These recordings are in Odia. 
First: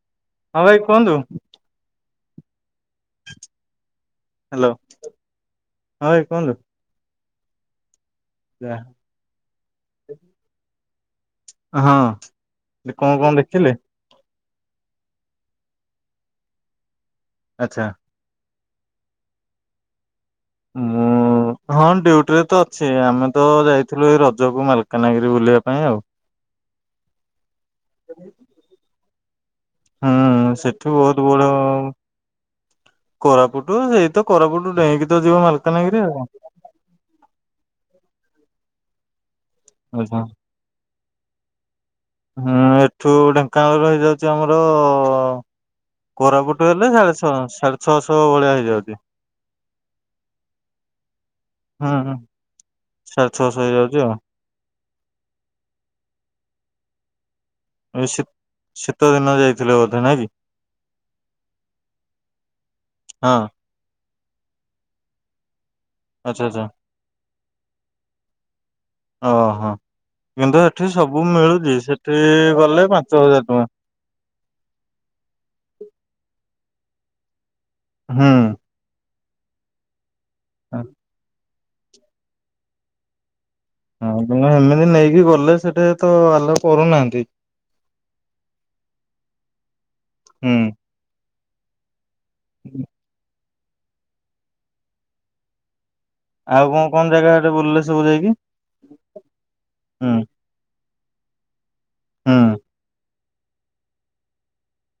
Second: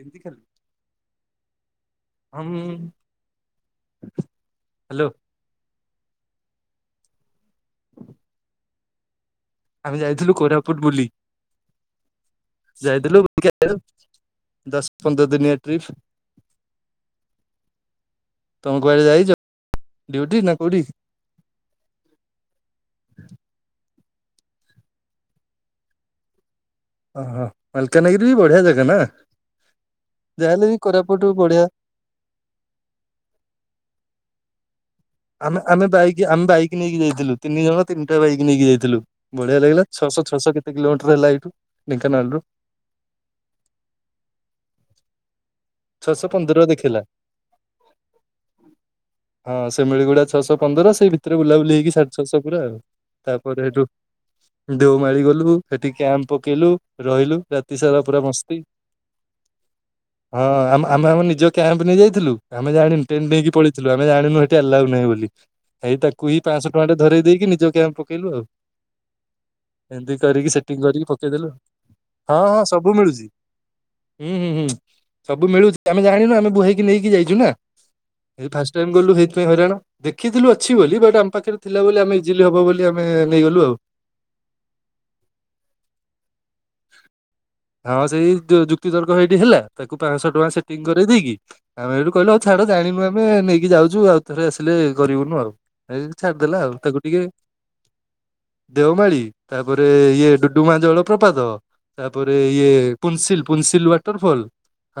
ଏମିତି ହଁ ଭାଇ କୁହନ୍ତୁ। ଆଁ ହ୍ୟାଲୋ। ହଁ ଭାଇ କୁହନ୍ତୁ। ଆମେ ଯାଇଥିଲୁ କୋରାପୁଟ ବୁଲି। ହଁ କଣ ଯାଇଥିଲୁ କଣ ବୁଲିକି ଦେଖିଥିଲେ? ଆଇଲୁ ଦଶ ପନ୍ଦର ଦିନିଆ ଟ୍ରିପ୍। ଆଛା। ତମେ କୁଆଡେ ଯାଇଛ? ଡ୍ୟୁଟି ନା କୋଉଠି ମୁଁ, ହଁ ଡୁଟିରେ ତ ଅଛି ଆମେ ତ ଯାଇ ଥିଲୁ ଏଇ ରଜକୁ ମାଲକାନାଗିରି ବୁଲିବା ପାଇଁ ଆଉ। ଓହୋ ମାଲକାନଗିରି ବି ବଢ଼ିଆ ଜାଗା ନା। ହୁଁ, ଯାହାହେଲେ ବି ସେଠୁ ବହୁତ କୋରାପୁଟ ବଡ ବଢିଆ କୋରାପୁଟୁ ସେଇତ କୋରାପୁଟୁ ଡେଇଁକି ତ ଯିବ ଆମେ ଆମେ ମାଲକାନଗିରି ଆଉ ବାଇକ ଆମେ ବାଇକ ନେଇକି ଯାଇଥିଲୁ। ତିନିଜଣ ତିନିଟା ବାଇକ ନେଇକି ଯାଇଥିଲୁ। ବଢିଆ ଲାଗିଲା ଆଚ୍ଛା ଛଶହ ଛଅଶହ କେତେ କିଲୋମଟର ହେଲା ଏଇଠୁ। ଢେଙ୍କାନାଳରୁ ହୁଁ ଏଠୁ ଢେଙ୍କାନାଳରୁ ହେଇଯାଉଛି ଆମର ଛଅଶହ ପନ୍ଦର କୋରାପୁଟୁ ହେଲେ ଦେଖେଇଲା ସାଢେ ଛଅ ସାଢେ ଛଅଶହ ଭଳିଆ ହେଇଯାଉଛି। ହଁ ସେମିଳିଗୁଡା ଛଅଶହ ପନ୍ଦର। ସେଇ ଭିତରେ ବୁଲାବୁଲି ହେଇକି ହୁଁ ହୁଁ ସାଢେ ଛଅଶହ ପୁର ଆଉ। ସାଢେ ଛଅଶହ ହେଇଯାଉଛି ଆଉ। ଦେଉମାଳି ଗଲୁ ସେଠିକି କ୍ୟାମ୍ ପକେଇଲୁ ରହିଲୁ। ରାତି ସାରା ଏ ପୁରା ମସ୍ତି ଶୀତଦିନ ଯାଇଥିଲେ ବୋଧେ ନାଇଁ କି ହଁ ଆ ଆମେ ଆମେ ନିଜ କ୍ୟାମ୍ପ ନେଇ ଯାଇଥିଲୁ ଆମେ ଜାଣିନୁ ଟେଣ୍ଟେ ହଁ ନେଇକି ପଳେଇଥିଲୁ। ଆମେ ଜାଣିନୁ ଏଠି ଆଲାଉ ନାହିଁ ବୋଲି ଏହି ତାକୁ ହି ଆଚ୍ଛା ଆଚ୍ଛା ପାଞ୍ଚଶହ ଟଙ୍କାଟେ ଧରଇ ଦେଇକି ନିଜ କ୍ୟାମ୍ପ ପକେଇଲୁ ଆଉ। ଓହୋ। ଏମିତି କରିକି କିନ୍ତୁ ସେଟିଂ ଏଠି କରିକି ସବୁ ପକେଇଦେଲୁ ମିଳୁଛି ସେଠି ହଁ ହଁ ଗଲେ ସବୁ ପାଞ୍ଚ ମିଳୁଛି ହଜାର ଟଙ୍କା। ହୁଁ ହୁଁ ହୁଁ। ସବୁ ମିଳୁଛି। ଆମେ ଜାଣିନୁ ଆମେ ବୁହେଇକି ନେଇକି ଯାଇଛୁ ନା ହୁଁ। ଫାଷ୍ଟ ଟାଇମ ଗଲୁନା ହଇରାଣ ଦେଖିଥିଲୁ ଅଛି ବୋଲି ବଟ ଆମ ପାଖରେ ଥିଲା ବୋଲି ଆମେ ଇଜିଲି ହବ ବୋଲି ଆମେ ନେଇଗଲୁ ଆଉ। ହଁ ତମେ ଏମିତି ନେଇକି ଗଲେ ସେଠି ତ ଆଲଉ କରୁନାହାନ୍ତି। ହଁ ସେଇ ଯୁକ୍ତିତର୍କ ସେଇଠି ହେଲା। ତାକୁ ପାଞ୍ଚଶହ ଟଙ୍କା ହୁଁ। ସେଟିଂ କର ଦେଇକି ଆମେ କହିଲୁ ଆଉ ଛାଡ ଜାଣିନୁ ଆମେ ନେଇକି ଯାଉଛୁ ଆଉ ଥରେ ଆସିଲେ କରିବୁନୁ ଆଉ। ଏଇ ଛାଡିଦେଲା ଆଉ କଣ ତାକୁ କଣ ଟିକେ ଜାଗା ଆଡେ ବୁଲିଲେ ସବୁ ଯାଇକି ଦେଓମାଳି ତାପରେ ହୁଁ ଇଏ ଡୁଡୁମା ଜଳ ପ୍ରପାତ ତାପରେ ହୁଁ ଇଏ ପୁନସିଲ୍ ପୁନସିଲ୍ ୱାଟରଫଲ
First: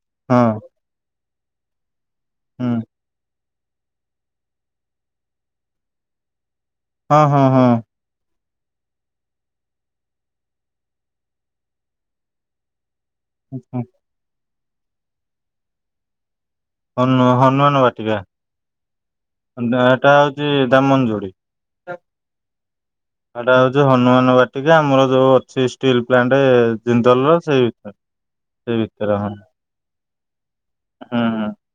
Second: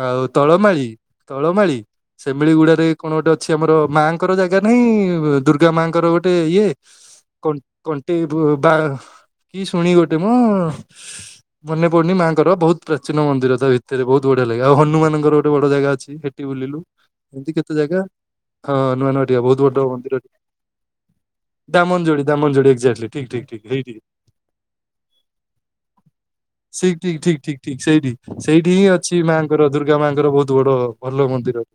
ଆଉ ହଁ ତଳମାଳି ତଳମାଳି ସେମିଳି ହୁଁ। ଗୁଡାରେ କଣ ଗୋଟେ ଅଛି ଆମର ମାଙ୍କର ଜାଗା ନାହିଁ ଦୁର୍ଗା ମାଙ୍କର ଗୋଟେ ଇଏ ହଁ [unintelligible] ହଁ କଂ କଣ୍ଟେଇ ବୁ ବା କି ଶୁଣି ଗୋଟେ ମ ମନେ ପଡୁନି ମାଙ୍କର ବୋହୁତ ପ୍ରାଚୀନ ମନ୍ଦିର ତା ହଁ। ଭିତରେ ବୋହୁତ ବଢିଆ ଲାଗେ ଆଉ ହନୁମାନଙ୍କର ଗୋଟେ ବଡ ଜାଗା ଅଛି ହେ ଟି ବୁଲିଲୁ ହନୁ ଏମତି କେତେ ଜାଗା ହଁ ହନୁମାନ ବାଟିକା ବହୁତ ତା ବଡ ନାଁ ଟା ମନ୍ଦିର ହୋଉଚି ଦାମନଯୋଡି। ଦାମନଯୋଡି ଦାମନଯୋଡି ଏକ୍ଜାକ୍ଟଲି ଠିକ ଠିକ ସେଟା ଠିକ ହୋଉଚି ହେଇଠି ହନୁମାନ ବାଟିକା ଆମର ଯୋଉ ଅଛି ଷ୍ଟିଲ୍ ପ୍ଲାଣ୍ଟେ ଠିକ୍ ଠିକ୍ ଠିକ୍ ଠିକ୍ ଠିକ୍ ସେଇଠି ସେଇଠି ହିଁ ଭିତରେ ଅଛି ହଁ ମାଙ୍କର ଦୁର୍ଗା ମାଙ୍କର ବୋହୁତ ବଡ ଭଲ ମନ୍ଦିର।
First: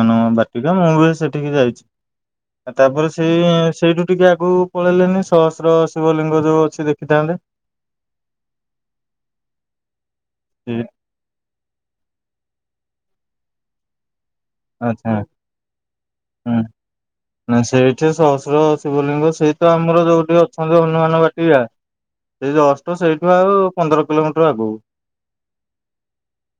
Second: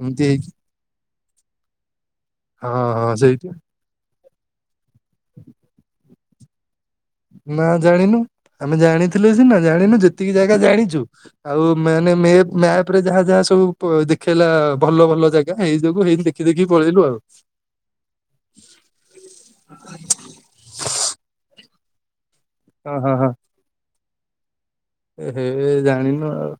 ଏମିତି ହେଇକି ବାଟିକା ମୁଁ ବି ସେଠିକି ଯାଇଚି ହଁ ଆଉ ହଁ ତାପରେ ସେଇ ସେଇଠି ସେଇଠୁ ଟିକେ ଆଗକୁ ପଳେଇଲେନି ସହସ୍ର ଶିବଲିଙ୍ଗ ଯୋଉ ଅଛି ଦେ ନାଁ ଜାଣିନୁ ଆମେ ଜାଣିଥିଲେୁ ସିନା ଜାଣିନୁ ଯେତିକି ଜାଗା ସେ ଜାଣିଚୁ ଆଉ ମାନେ ମେ ମ୍ୟାପରେ ଯାହା ଯାହା ସବୁ ପ ଦେ ଖେଇଲା ଭଲ ଆଚ୍ଛା ଭଲ ଜାଗା ଏଇ ଯୋଗୁ ହେଇଥି ଯୋଗୁ ଦେଖି ହୁଁ। ଦେଖି ପଳେଇଲୁ ଆଉ। ନା ସେଇଠି ସହସ୍ର ଶିବଲିଙ୍ଗ ସେଇ ତ ଆମର ଯୋଉଠି ଅଛନ୍ତି ହନୁମାନ ବାଟିକା ସେଇ ହଁ ଯସ୍ଟ ହଁ ହଁ। ସେଇଠୁ ଆଉ ପନ୍ଦର କିଲୋମିଟର ଆଗକୁ। ଏ ହେ ଜାଣିନୁ ଆଉ।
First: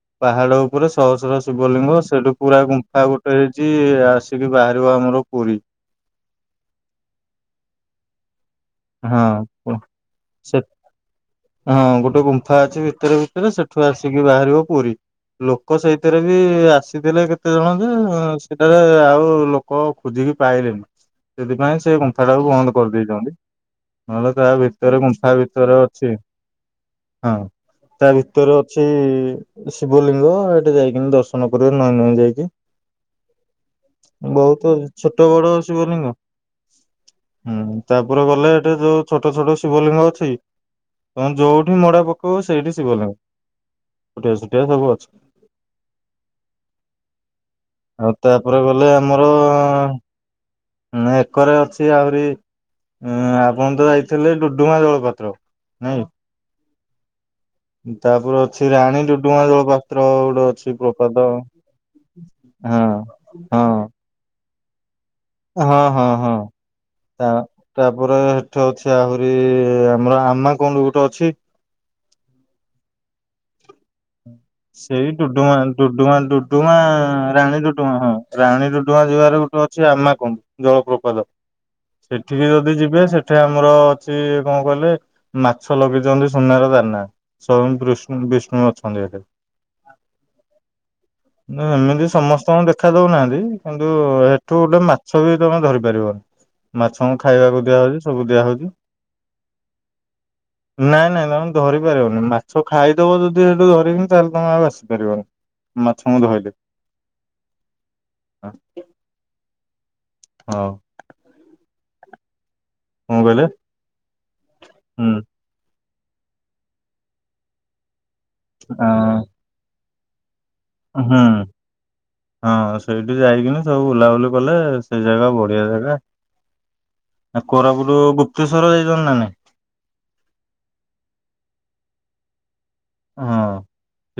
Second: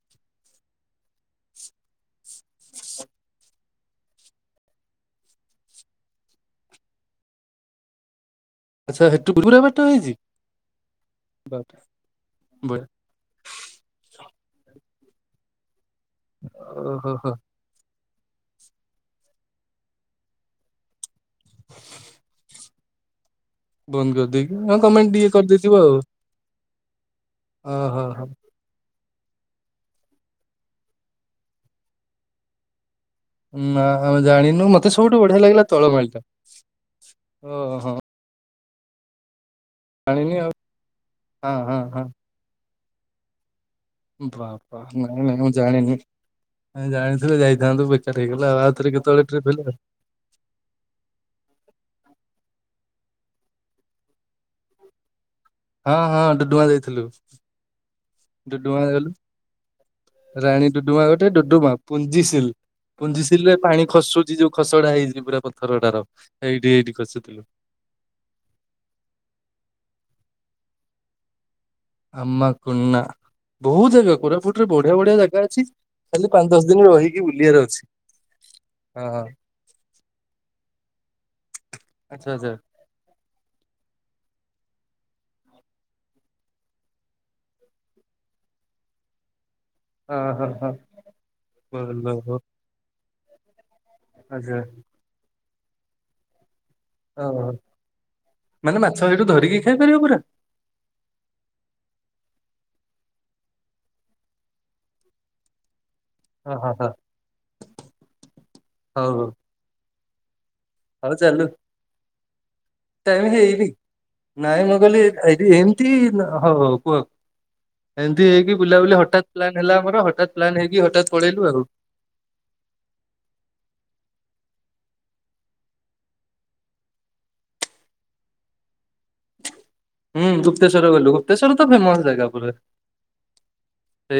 ପୁରା ଶହସ୍ର ଶିବଲିଙ୍ଗ ସେଠୁ ପୁରା ଗୁ ଆଉ ଗୋଟେ ହେଇଚି ଆସିକି ବାହାରିବ ଆମର ପୁରି। ଆଚ୍ଛା ହଁ ହେଠୁ ପୁରା ବାଟ କୁହ ହେଇଛି ସେ ବାପରେ। ହଁ ଗୋଟେ ଗୁମ୍ଫା ଅଛି ବଢିଆ। ଭିତରେ ଭିତରେ ସେଠୁ ଆସିକି ବାହାରିବ ପୁରୀ ଲୋକ ସେଇଥିରେ ବି ଓହୋ ଆସିଥିଲେ ହୋ କେତେ ଜଣ ଯେ ହ ସେଟାରେ ଆଉ ଲୋକ ଖୋଜିକି ପାଇଲେନି। ସେଥିପାଇଁ ସେ ଗୁମ୍ଫା ଟାକୁ ବନ୍ଦ କରିଦେଇଚନ୍ତି। ବନ୍ଦ ନହେଲେ ତା କରିଦେଇକି ହଁ ଭିତରେ କମେଣ୍ଟ ଟିକେ ଗୁମ୍ଫା କରିଦେଇଥିବ ଭିତରେ ଆଉ। ଅଛି। ହଁ ଓହୋ ତା ହୋ ଭିତରେ ଅଛି ଶି ଶିବଲିଙ୍ଗ ଏଠେ ଯାଇକିନି ଦର୍ଶନ କରିବେ ନଈଁ ନଇଁ ଯାଇକି। ନା ଆମେ ଜାଣିନୁ ବହୁତ ମତେ ଛୋଟ ସବୁଠୁ ବଢିଆ ବଡ ଲାଗିଲା ଶିବଲିଙ୍ଗ ତଳମଳିଟା। ଓ ହୋ। ଉପରକୁ ଗଲେ ଏଠି ଯୋଉ ଛୋଟ ଛୋଟ ଶିବଲିଙ୍ଗ ଅଛି ଜାଣିନି ଆଉ ତମେ ହଁ ଯୋଉଠି ହଁ ହଁ। ମଡା ପକେଇବ ସେଇଠି ଶି ଶିବଲିଙ୍ଗ ଛୋଟିଆ ଛୋଟିଆ ବାବା ସବୁ ଅଛି ନାଇଁ ନାଇଁ ମୁଁ ଜାଣିନି। ଆମେ ଜାଣିଥିଲୁ ଯାଇଥାନ୍ତୁ ଆଉ ବେକାରାର ହେଇଗଲା ତାପରେ ଆଉ ଆଉଥରେ କେତେବେଳେ ଟ୍ରିପ୍ ହେଲେ ହୁଁ ହେକରେ ଅଛି ଆହୁରି ଉଁ ଆପଣ ତ ଯାଇଥିଲେ ଡୁଡୁମା ଜଳପାତ୍ର। ହଁ ନାଇଁ ହଁ ଡୁଡୁଆ ଯାଇଥିଲୁ। ତାପରେ ଅଛି ଡୁଡୁମା ରାଣୀ ଗଲୁ ଡୁଡୁମା ଜଳପାତ୍ର ଗୋଟେ ରାଣୀ ଅଛି ଡଡୁମା ଗୋଟେ ପ୍ରପାତ ଡୁଡୁମା ପୁଞ୍ଜିସିଲ୍ ହଁ ପୁଞ୍ଜିସିଲ୍ ରେ ହଁ ପାଣି ଖସୁଚି ଯୋଉ ଖସଡା ହେଇଚି ପୁରା ପଥର ହଁ ଟାର ହଁ ହଁ ହେଇଠି ତା ତାପରେ ହେଠେ ଅଛି ଆହୁରି ଆମର ଆମା କୁଣ୍ଡୁ ଗୋଟେ ଅଛି। ଆମା କୁଣ୍ଡ ବହୁ ଜାଗା ପୁରା ସେଇ ଡୁଡୁମାରେ ଡୁଡୁମା ପାଞ୍ଚ ଦଶ ଡୁଡୁମା ଦିନ ରହିକି ରାଣୀ ବୁଲିବାର ଅଛି ଡୁଡୁମା ହଁ ରାଣୀ ଡୁଡୁମା ହଁ ହଁ ଯିବାର ଗୋଟେ ଅଛି ଆମା କୁଣ୍ଡୁ ଜଳପ୍ରପାତ ଆଚ୍ଛା ସେଠିକି ଆଚ୍ଛା ଯଦି ଯିବେ ସେଠି ଆମର ଅଛି କଣ କହିଲେ ମାଛ ଲଗେଇଚନ୍ତି ସୁନାର ଦାନା ସୋୟେଙ୍ଗ୍ ବିଷ୍ଣୁ ବିଷ୍ଣୁ ଅଛନ୍ତି ହେଠେ। ହଁ ହଁ ହଁ। ଯେ ଏମିତି ଭଲ ହଉ। ସମସ୍ତଙ୍କୁ ଦେଖା ଦଉନାହାନ୍ତି। କିନ୍ତୁ ଆଚ୍ଛା ହେଠୁ ଗୋଟେ ମାଛ ବି ତମେ ଧରି ପାରିବନି। ମାଛଙ୍କୁ ଓହୋ ଖାଇବାକୁ ଦିଆ ହଉଚି ସବୁ ଦିଆ ହଉଚି। ମାନେ ମାଛ ସେଇଠୁ ଧରିକି ଖାଇପାରିବ ପୁରା ନାଇଁ ନାଇଁ ତମେ ଧରି ପାରିବନି ମା ଛ ଖାଇଦବ ଯଦି ହେଠୁ ଧରିକିନି ତାହେଲେ ତମେ ଆଉ ଆସିପାରିବନି। ମାଛ ଙ୍କୁ ଧଇଲେ ହଁ ହଁ ହଁ ହଉ ହଉ ହଉ ହଉ ଚାଲୁ। କଣ ଟାଇମ୍ କହିଲେ ହେଇନି ନାଇଁ ମୁଁ କହିଲି ହୁଁ ଏଇଠି ଏମ ତି ହଉ ହଉ କୁହ ଏମିତି ହେଇକି ବୁଲାବୁଲି ହଠାତ ଆଁ ପ୍ଲାନ୍ ହେଲା ଆମର ହ ହୁଁ ହଁ ସେଇଠି ଯାଇକିନି ସବୁ ବୁଲାବୁଲି କଲେ ସେ ଜାଗା ବଢିଆ ଜାଗା ଆ କୋରାପୁଟ ଗୁପ୍ତେଶ୍ଵର ଯାଇଚନ୍ତି ନା ନାଇଁ? ହୁଁ ଗୁପତେଶ୍ୱର ଗଲୁ ଗୁପତେଶ୍ୱର ତ ଫେମସ ଜାଗା ପୁରା ହଁ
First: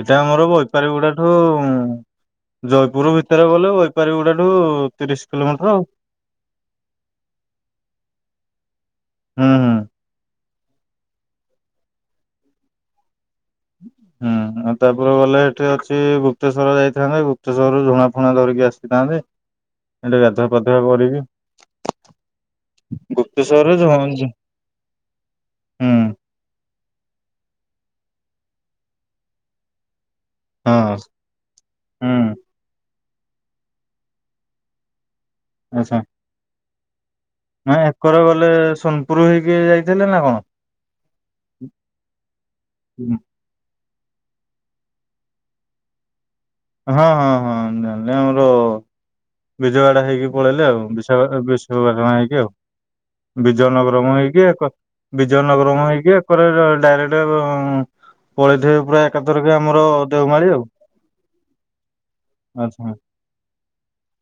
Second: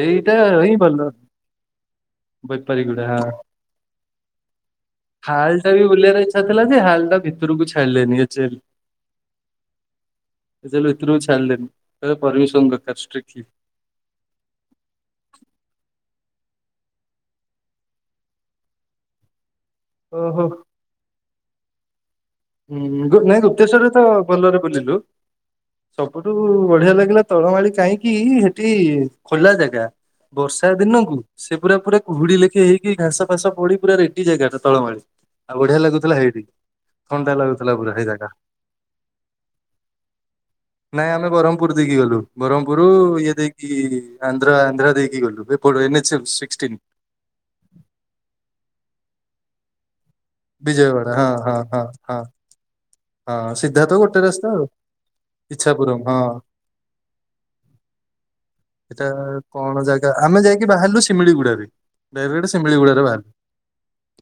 ସେଟା ଆମର ହିଁ ବୈପାରୀ ଭଲ। ଗୁଡା ଠୁ ବେପାରୀ ଗୁଡା ଜୟପୁର ହଁ ଭିତରେ ଗଲେ ବୈପାରୀଗୁଡାଠୁ ତିରିଶ କିଲୋମିଟର ଆଉ। ଭିତରୁକୁ ଛାଡିଲେଣି ଏଚ୍ ଏଲ୍ ହୁଁ ହୁଁ। ଏଲ୍ ଏଥିରୁ ଛାଡିଲେ କହିଲେ ପରିମିସନ୍ ଦରକାର ଷ୍ଟ୍ରିକ୍ ହୁଁ ଆଉ ତାପରେ ଗଲେ ଏଠି ଅଛି ଗୁପ ଗୁପତେଶ୍ୱର ଯାଇଥାନ୍ତେ ଗୁପତେଶ୍ୱରରୁ ଝୁଣା ଫୁଣା ଧରିକି ଆସିଥାନ୍ତେ। ହେଠି ଓହୋ। ଗାଧୁଆ ପାଧୁଆ କରିକି ହୁଁ ନାଇଁ ଗୁପ୍ତେଶ୍ୱରରେ ଜ ଗୁପ୍ତେଶ୍ଵରରେ ହୁଁ ତ ଭଲରେ ବୁଲିଲୁ ସବୁଠୁ ବଢିଆ ଲାଗିଲା ତଳମାଳି କାହିଁକି ହେଠି ଖୋଲା ଜାଗା ବର୍ଷା ହଁ ଦିନକୁ ସେ ପୁରା ପୁରା ହୁଁ କୁହୁଡି ଲେଖି ହେଇକି ଘାସ ଫାସ ପଡିି ପୁରା ରେଟି ଜାଗା ଟା ତଳମଳି ଆଉ ବଢିଆ ଲାଗୁଥିଲା ହେଇଠିକି ନା ଏକର ଗଲେ ସୋନପୁର ହେଇକି ଯାଇଥିଲେ ନା କଣ? ନାଇଁ ଆମେ ବ୍ରହ୍ମପୁର ଦେଇକି ଗଲୁ ବ୍ରହ୍ମପୁର ଇଏ ଦେଇକି ଆନ୍ଧ୍ର ଆନ୍ଧ୍ରା ଦେଇକି ଗଲୁୁ ଏପଟେ ଏନ୍ ଏଚ୍ [unintelligible] ହଁ ହଁ ହଁ ଜାଣିଲି ଆମର ବିଜବାଡା ହେଇକି ପଳେଇଲେ ଆଉ ବିଜୟୱାଡା ବିଶାଖା ହଁ ଏ ହଁ ହଁ ବିଶପଟଣା ହଁ ହେଇକି ଆଉ ହଁ ବିଜୟ ସିଧା ତ ନଗର ମୁଁ ଗୋଟେ ରାସ୍ତା ହେଇକି ଆଉ ବିଜୟ ନଗରମ ମୁଁ ଇଚ୍ଛାପୁରମ୍ ହେଇକି ହଁ। ଏକରେ ଡାଇରେକ୍ଟ ଉଁ ଏଟା କଣ ଜାଗା ଆମେ ଦେଓମାଳି ଆଉ ଯାଇକି ବାହାରିଲୁ ଶିମିଳିଗୁଡାରେ। ଡାଇରେଟ ଶିମିଳି ଆଚ୍ଛା। ଗୁଡାରେ ବାହାରିଲୁ।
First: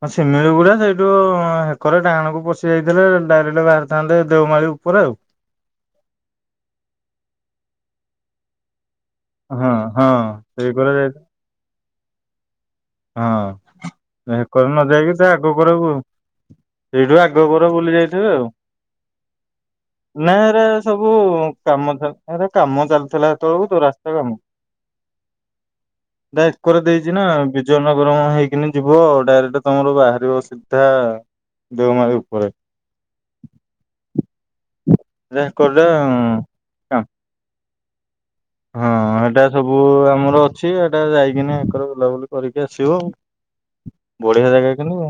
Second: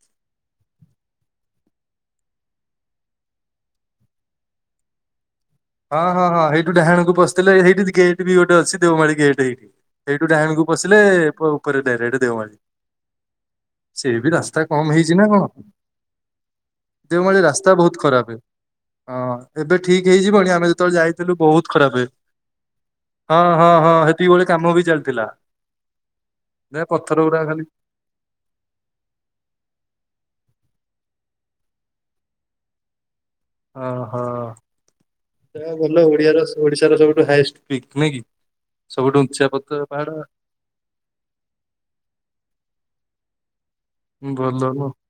ହଁ ସିମିଳି ଗୁଡା ସେଇଠୁ ହେକରୁ ଡାହାଣକୁ ପଶି ଯାଇଥିଲେ ଡାଇରେକ୍ଟ ବାହାରିଥାନ୍ତେ ଦେଓମାଳି। ଉପରେ ଆଉ। ହଁ ହଁ ହଁ ହେଇଠୁ ଡାହାଣକୁ ପସିଥିଲେ ହେଇଠି ଗେଟ ବି ଗୋଟେ ଅଛି। ଦେଓମାଳି ଗେଟ ଏଇଠି ହଁ ହଁ ହେଇଠୁ ଡାହାଣୀକୁ ସେଇ କରେ ପଶିଲେ ଯାଇ ଉପରେ ଡାଇରେକ୍ଟ ଦେଓମାଳିୀ ହଁ ନା ଯାଇକି କହିଲୁନା ହେଇଛି ଯାଇକି ନା ସେ କଣ ଗୋବରାକୁ। ସେଇଠୁ ଦେଓମାଳି ଆଗପର ରାସ୍ତା ବୁଲି ବହୁତ ଖରାପ ଯାଇଥିବେ ଆଉ ହଁ ଏବେ ଠିକ ନା ହେଇଯିବଣି ଏ ଆମେ ଏ ଯେତେବେଳେ ସବୁ ଯାଇଥିଲୁ ବହୁତ କାମ ଖରାପ ଚାଲି କାମ ଚାଲିଥିଲା ହଁ ହଁ ଏତବେଳକୁ ହଁ ରାସ୍ତା ସେତିକି କାମ। ବେଳେ ବି ଚାଲିଥିଲା କୋଉରା ଦେ ଦେଇଚି ନା ପଥର ଗୁଡା ଖାଲି ବିଜୟ ନବରଙ୍ଗ ହେଇକିନି ଯିବ ଡାଇରେକ୍ଟ ତମର ବାହାରିବ ସିଧା ଦେଓମାଳ ଉପରେ। ଓହୋ ଏଟା ଯ ହେକରଟା ଭଲ ଓଡିଆ ଓଡିଶାର ସବୁଠୁ ହାଇଷ୍ଟ ପିକନିକ। ହଁ ଏଟା ସବୁ ଆମର ଅଛି ଏଇଟା ଯାଇକିନି ଏକର ବୁଲାବୁଲି କରିକି ଆସିବ ଆଉ। ବଢିଆ ଭଲ ଜାଗାଗାକୁ ନୁହଁ କିନ୍ତୁ ହୁଁ।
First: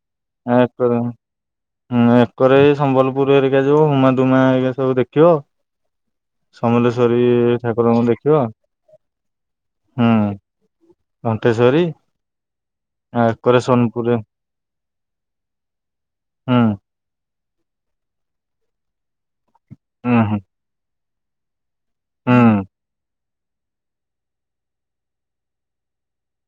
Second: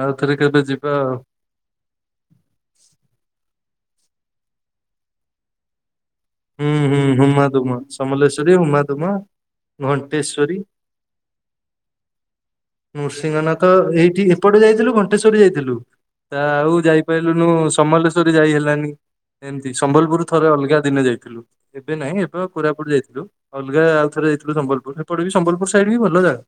ଆଉଥରେ କେବେ ଯିବା ଏକରେ ଆଉ। ହୁଁ ଏକରେ ସମ୍ବଲପୁରରେ ଏଇ ଯୋଉ ହୁମାଦୁମା ଏରିକା ସବୁ ଦେଖିବ। ହୁଁ ହୁଁ ସମଲେଶ୍ଵରୀ ହୁମା ଦୁମା ଠାକୁରଙ୍କୁ ଦେଖିବ ସମଲେଶ୍ଵରୀ ହୁମା ଦୁମା ଘଣ୍ଟେଶ୍ଵରୀ ହୁଁ। ଘଣ୍ଟେଶୋରି। ନୃସିଂହନାଥ ଏଇଠି ଏପଟେ ଯାଇଥିଲୁ ଘଣ୍ଟେଶୋରି ଯାଇଥିଲୁ। ତା ହୁଁ ଆଉ ଯାଇପାରି ସମଲେଶ୍ଵରୀ ଯାଇ ହେଲାନି ଏମିତି ହୁଁ ସମ୍ବଲପୁର ହୁଁ। ଥରେ ଅଲଗା ଦିନେ ଯାଇଥିଲୁ। ଏବେ ନାଇଁ ହୁଁ ଏବେ କୋରାପୁଟ ଯାଇଥିଲୁ। ଅଲଗା ଆଉ ଥରେ ଯାଇଥିଲୁ ସମ୍ବଲପୁର ଏପଟେ ବି ସମ୍ବଲପୁର ସାଇଡ ବି ଭଲ ଜାଗା।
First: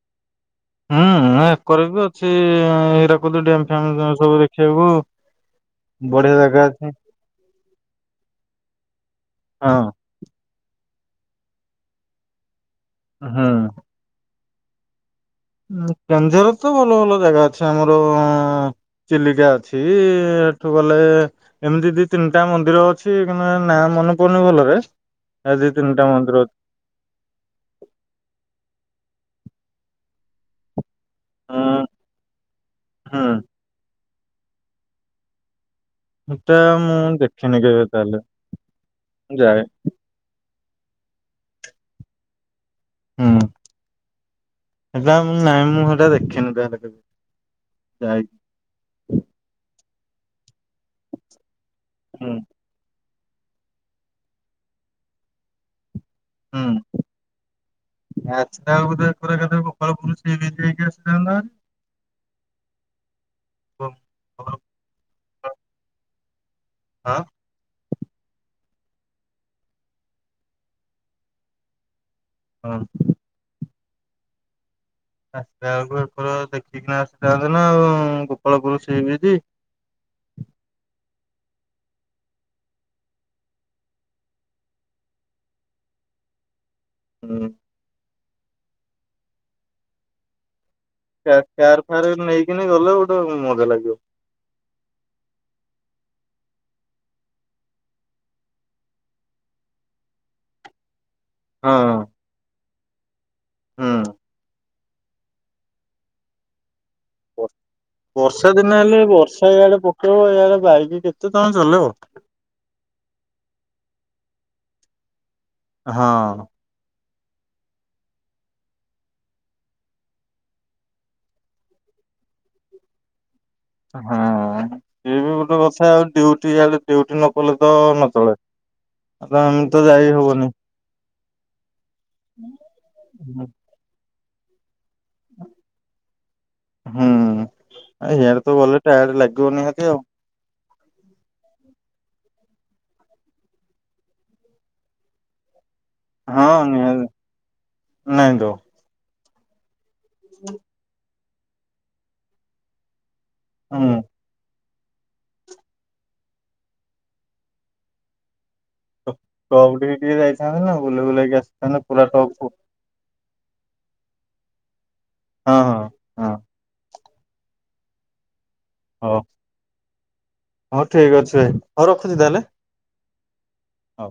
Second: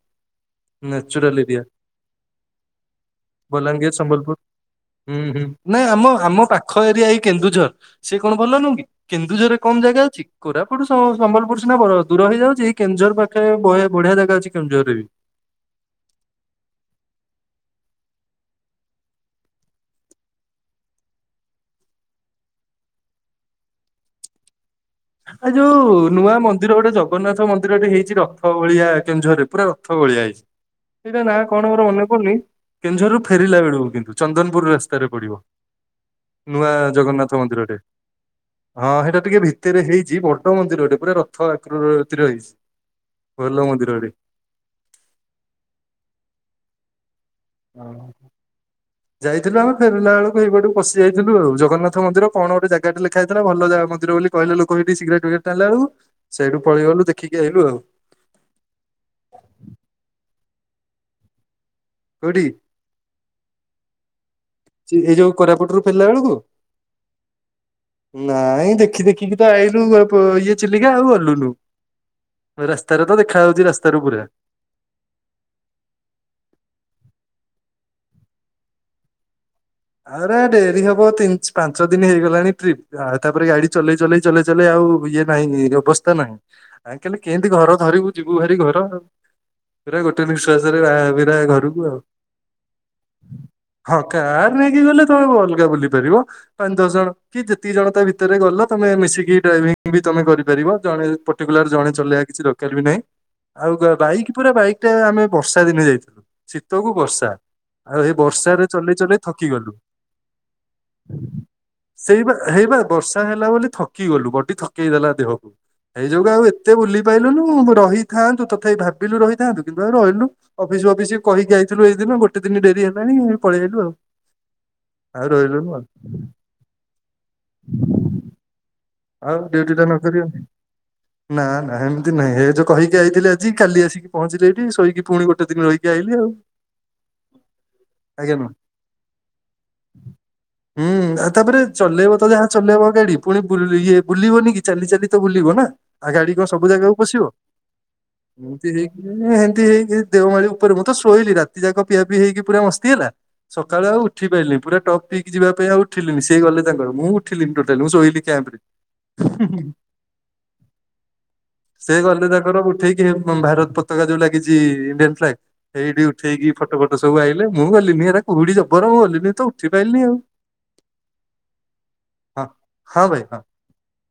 ହୁଁ ନ୍ୟାଚୁରାଲ ଏରିଆ ଏକରେବି ଅଛି ହରାକୁଦ ଡ୳୲ମ ବଲାଙ୍ଗୀର ଫ୳୲ମ ସମ୍ବଲପୁର ସବୁ ଦେଖିବାକୁ। ହୁଁ ହୁଁ ନାଇଁ ଆମ ବଢିଆ ଆମ ଜାଗା ପାଖ ଅଛି ଏରିଆ ଏଇ କେନ୍ଦୁଝର। ସେ କଣ ଭଲ ନୁହଁ କି? କେନ୍ଦୁଝରରେ କମ ହଁ ଜାଗା ଅଛି। କୋରାପୁଟ ସମ୍ବଲପୁର ସିନା ବଡ ଦୂର ହେଇଯାଉଚି। କେନ୍ଦୁଝର ପାଖରେ ହୁଁ। ବଆ ବଢିଆ ଜାଗା ଅଛି କେଁଝରରେ ବି? କେନ୍ଦଝର ରେ ତ ଭଲ ଭଲ ଜାଗା ଅଛି। ଆମର ଚିଲିକା ଅଛି ଏଠୁ ଗଲେ ଏମିତି ଦି ତିନିଟା ମନ୍ଦିର ଅଛି। କି ନା ମନେ ପଡୁନି ଭଲରେ। ଆ ଦି ଯୋଉ ତିନିଟା ନୂଆ ଅଛି। ମନ୍ଦିର ଗୋଟେ ଜଗନ୍ନାଥ ମନ୍ଦିରଟେ ହେଇଛି ରଥ ଭଳିଆ କେଉଁଝରେ। ପୁରା ରଥ ଭଳିଆ ହେଇଛି। ସେଇଟା ନା କଣ ମୋର ହୁଁ ମନେ ପଡୁନି। କେନ୍ଦଝର ରୁ ହୁଁ ଫେରିଲା ବେଳକୁ କିନ୍ତୁ? ଚନ୍ଦନପୁର ରାସ୍ତାରେ ପଡିବ। ସେଟା ନୂଆ ମୁଁ ଜଗନ୍ନାଥ ଦେଖିନି ମନ୍ଦିରଟେ କେବେ ତାହେଲେ ହଁ ହେଇଟା ଟିକେ ଭି ଯାଏ ହେଇଛି ବଡ ମନ୍ଦିରଟେ ପୁରା ରଥ ଆକୃତିରେ ହେଇଛି। ହୁଁ ଭଲ ମନ୍ଦିରଟେ। ସେଟା ନାଇଁ ମୁଁ ହେଟା ଦେଖିନି ତାହେଲେ କେବେ? ଓ ଯାଇକି ଯାଇଥିଲୁ ଆମେ ଫେରିଲା ବେଳକୁ ହେଇପଟୁ ପଶି ଯାଇଥିଲୁ ଆଉ ଜଗନ୍ନାଥନ୍ଦର ହୁଁ। କଣ ଗୋଟେ ଜାଗାଟେ ଖାଇଥିଲା ଭଲ ଜା ମନ୍ଦିର ବୋଲି କହିଲେ ଲୋକ ହେଟି ସିଗାରେଟ ଫିଗାରେଟ ଟାଣିଲା ବେଳକୁ। ସେଇଠୁ ହୁଁ ପଳେଇଗଲୁ ଦେଖିକି ଆଇଲୁ ଆଉ ଆଛା [unintelligible] କେ କେମିତି ହେଇକି ଆସିଲା ବାଲା। କୋଉଠି? ହଁ ସେ ଏଇ ଯୋଉ କରାପୁଟୁରୁୁ ଫେରିଲା ବେଳକୁ ନାଇଁ ଦେଖ ଦେଖି ଦେଖିକି ତ ଆଇଲୁ ଇଏ ଚିଲିକା ଆଉ ଗଲୁନୁ। ହଁ ରାସ୍ତାରେ ତ ଦେଖା ଯାଉଛି ରାସ୍ ତରୁ ପୁରା। ଆସିଲା ବେଳକୁ ଏପଟ ଦେଖିକିନା ଆସିଥାନ୍ତୁ ନା ଆଉ ଗୋପାଳପୁର ସି ବିଚ। ଆରେ ଡେରି ହବ ତିନି ପାଞ୍ଚ ଦିନ ହେଇଗଲାଣି ଟ୍ରିପ୍ ତାପରେ ଗାଡି ଚଲେଇ ଚଲେଇ ଚଲେଇ ଚଲେଇ ଆଉ ଇଏ ନାହିଁ ଅବସ୍ଥା ନାହିଁ। ଆ କାଲି କେମିତି ହୁଁ ଘର ଧରିବୁ ଯିବୁ ଭାରି ଘର ଆଉ ପୁରା ଗୋଟେ ନିଶ୍ବାସ ବିଦାୟ ଘରକୁ କାର ଆଉ ଫାର ନେଇକିନି ଗଲେ ଗୋଟେ ମଜା ହ ଲାଗିବ କା କି ଗଲେ ତମ ଅଲଗା ବୁଲି ପାରିବ। ପାଞ୍ଚ ଦଶ ଜଣ କି ଯେତିକି ଜଣ ତା ଭିତରେ ଗଲ ତମେ ମିଶିକି ଡା ବି ତମେ କରିପାରିବ ଜଣେ କୁ ହଁ। ଜଣେ ଚଲେଇବା କିଛି ଲୋକଲ ବି ନହିଁ ଆଉ ବାଇ ହୁଁ ପୁରା ବାଇକ୍ ଏଟେ ଆମେ ବର୍ଷା ଦିନେ ଯାଇଥିଲୁ ଶୀତକୁୁ ବର୍ଷା ବ- ଆଉ ଏଇ ବର୍ଷା ବର୍ଷାରେ ଦିନ ଚଲେେଇ ହେଲେ ଚଲେେଇ ବର୍ଷା ଇଆଡେ ପକେଇବ ଇଆଡେ ବାଇକ୍ କେତେ ତମେ ଚଲେଇବ। ସେଇ ହେଇବା ବର୍ଷା ହେଲା ବୋଲି ଥକି ଗଲୁ ବଟି ଥକେଇଦଲା ଦେହକୁ ସେଇ ଯୋଗୁ ଆଉ ହଁ ଏତେ ବୁଲି ପାଇଲୁୁ ରହିଥାନ୍ତୁ ତଥାପି ଭାବିଲୁ ରହିଥାନ୍ତୁ କିମ୍ବା ରହିଲୁ ଅଫିସ ଫଫିସ କହିକି ଯାଇଥିଲୁ ଏଇିନ ଗୋେ ଦିନ ଡେରି ହେଲାଣି ପଳେଇଲୁ ଆଉ। ସେଏ ଆଉ ବି ଗୋଟେ ରହିଲୁନୁ କଥା ଆଉ ଡଉଟିଡ ଡଉଟି ନ କଲେ ତ ନଚଳେ। ଆଉ ଡିଉଟିଟା ନକରି। ନା ନା ଏମିତି ନାହିଁ ଏ ଯୋଉ କହିକି ଆଇଥିଲି ଆଜି କାଲି ଆସିକି ପହଞ୍ଚିଲେ ଏଠି ଶୋଇକି। ପୁଣି ଗୋଟେ ଦିନ ରହିକି ଆଇଲିି ଆଉ। ଆଜ୍ଞା ଇଆଡ଼େ ନମସ୍କାର। ତ ଗଲେ ଟଏଡ଼ ଲାଗିବ ନିିହାତି ଆଉ। ହୁଁ ଆଉ ତାପରେ ଚଲେଇବ ତ ଯାହା ଚଲେଇବ ଗାଡି ପୁଣି। ଇଏ ବୁଲିବନି କି ଚାଲି ଚାଲି ତ ବୁଲିବ ନା। ଆଉ ଗାଡି ହଁ କଣ ସବୁ ଜାଗାକୁ ନିହାତି ପଶିବ ନାଇଁ ତ ଏମିତି ହେଇକି। ଉଁ ସେମିତି ହେଇକି ଦେଓମାଳି ଉପରେ ମୁଁ ତ ଶୋଇଲି ରାତି ଯାକ ପିଆ ପିଇ ହେଇକି ପୁରା ମସ୍ତି ହେଲା। ସକାଳୁ ହୁଁ। ଆଉ ଉଠି ପାରିଲି ପୁରା। ଟପିକ୍ ଯିବା ପାଇଁ ଆଉ ଉଠିଲିନି ସେ ଗଲେ ତାଙ୍କର ମୁଁ ଉଠିଲି ଟୋଟାଲି ମୁଁ ଶୋଇିଲି୍ୟାମ୍ପ ରେ। ଟପ ଟିକେ ଯାଇଥାନ୍ତେ ନା ବୁଲେଇ ବୁଲେଇକି ଆସିଥାନ୍ତେ। ପୁର ଟପକୁ। ଏବଂ ଭାରତ ପତାକା ଯୋଉ ଲାଗିଚି ଇଣ୍ଡିଆନ୍ ଫ୍ଲାଗ୍ ହଁ ହଁ। ସେଇଠି ହଁ ଉଠେଇକି ଫଟୋ ଫଟୋ ପ ତ ସବୁ ଆଇଲେ ମୁଁ ଗଲିନି ରା କୁଡ଼ି। ବର ହଉ ଭଲେ ତ ଉଠି ପାଇାଇିଲ ନି ଆଉ ହଉ ଠିକ ଅଛି ଭାଇ ହଉ ରଖୁଛି ତାହେଲେ ହଁ ହଁ ଭାଇ ହଁ। ହଉ।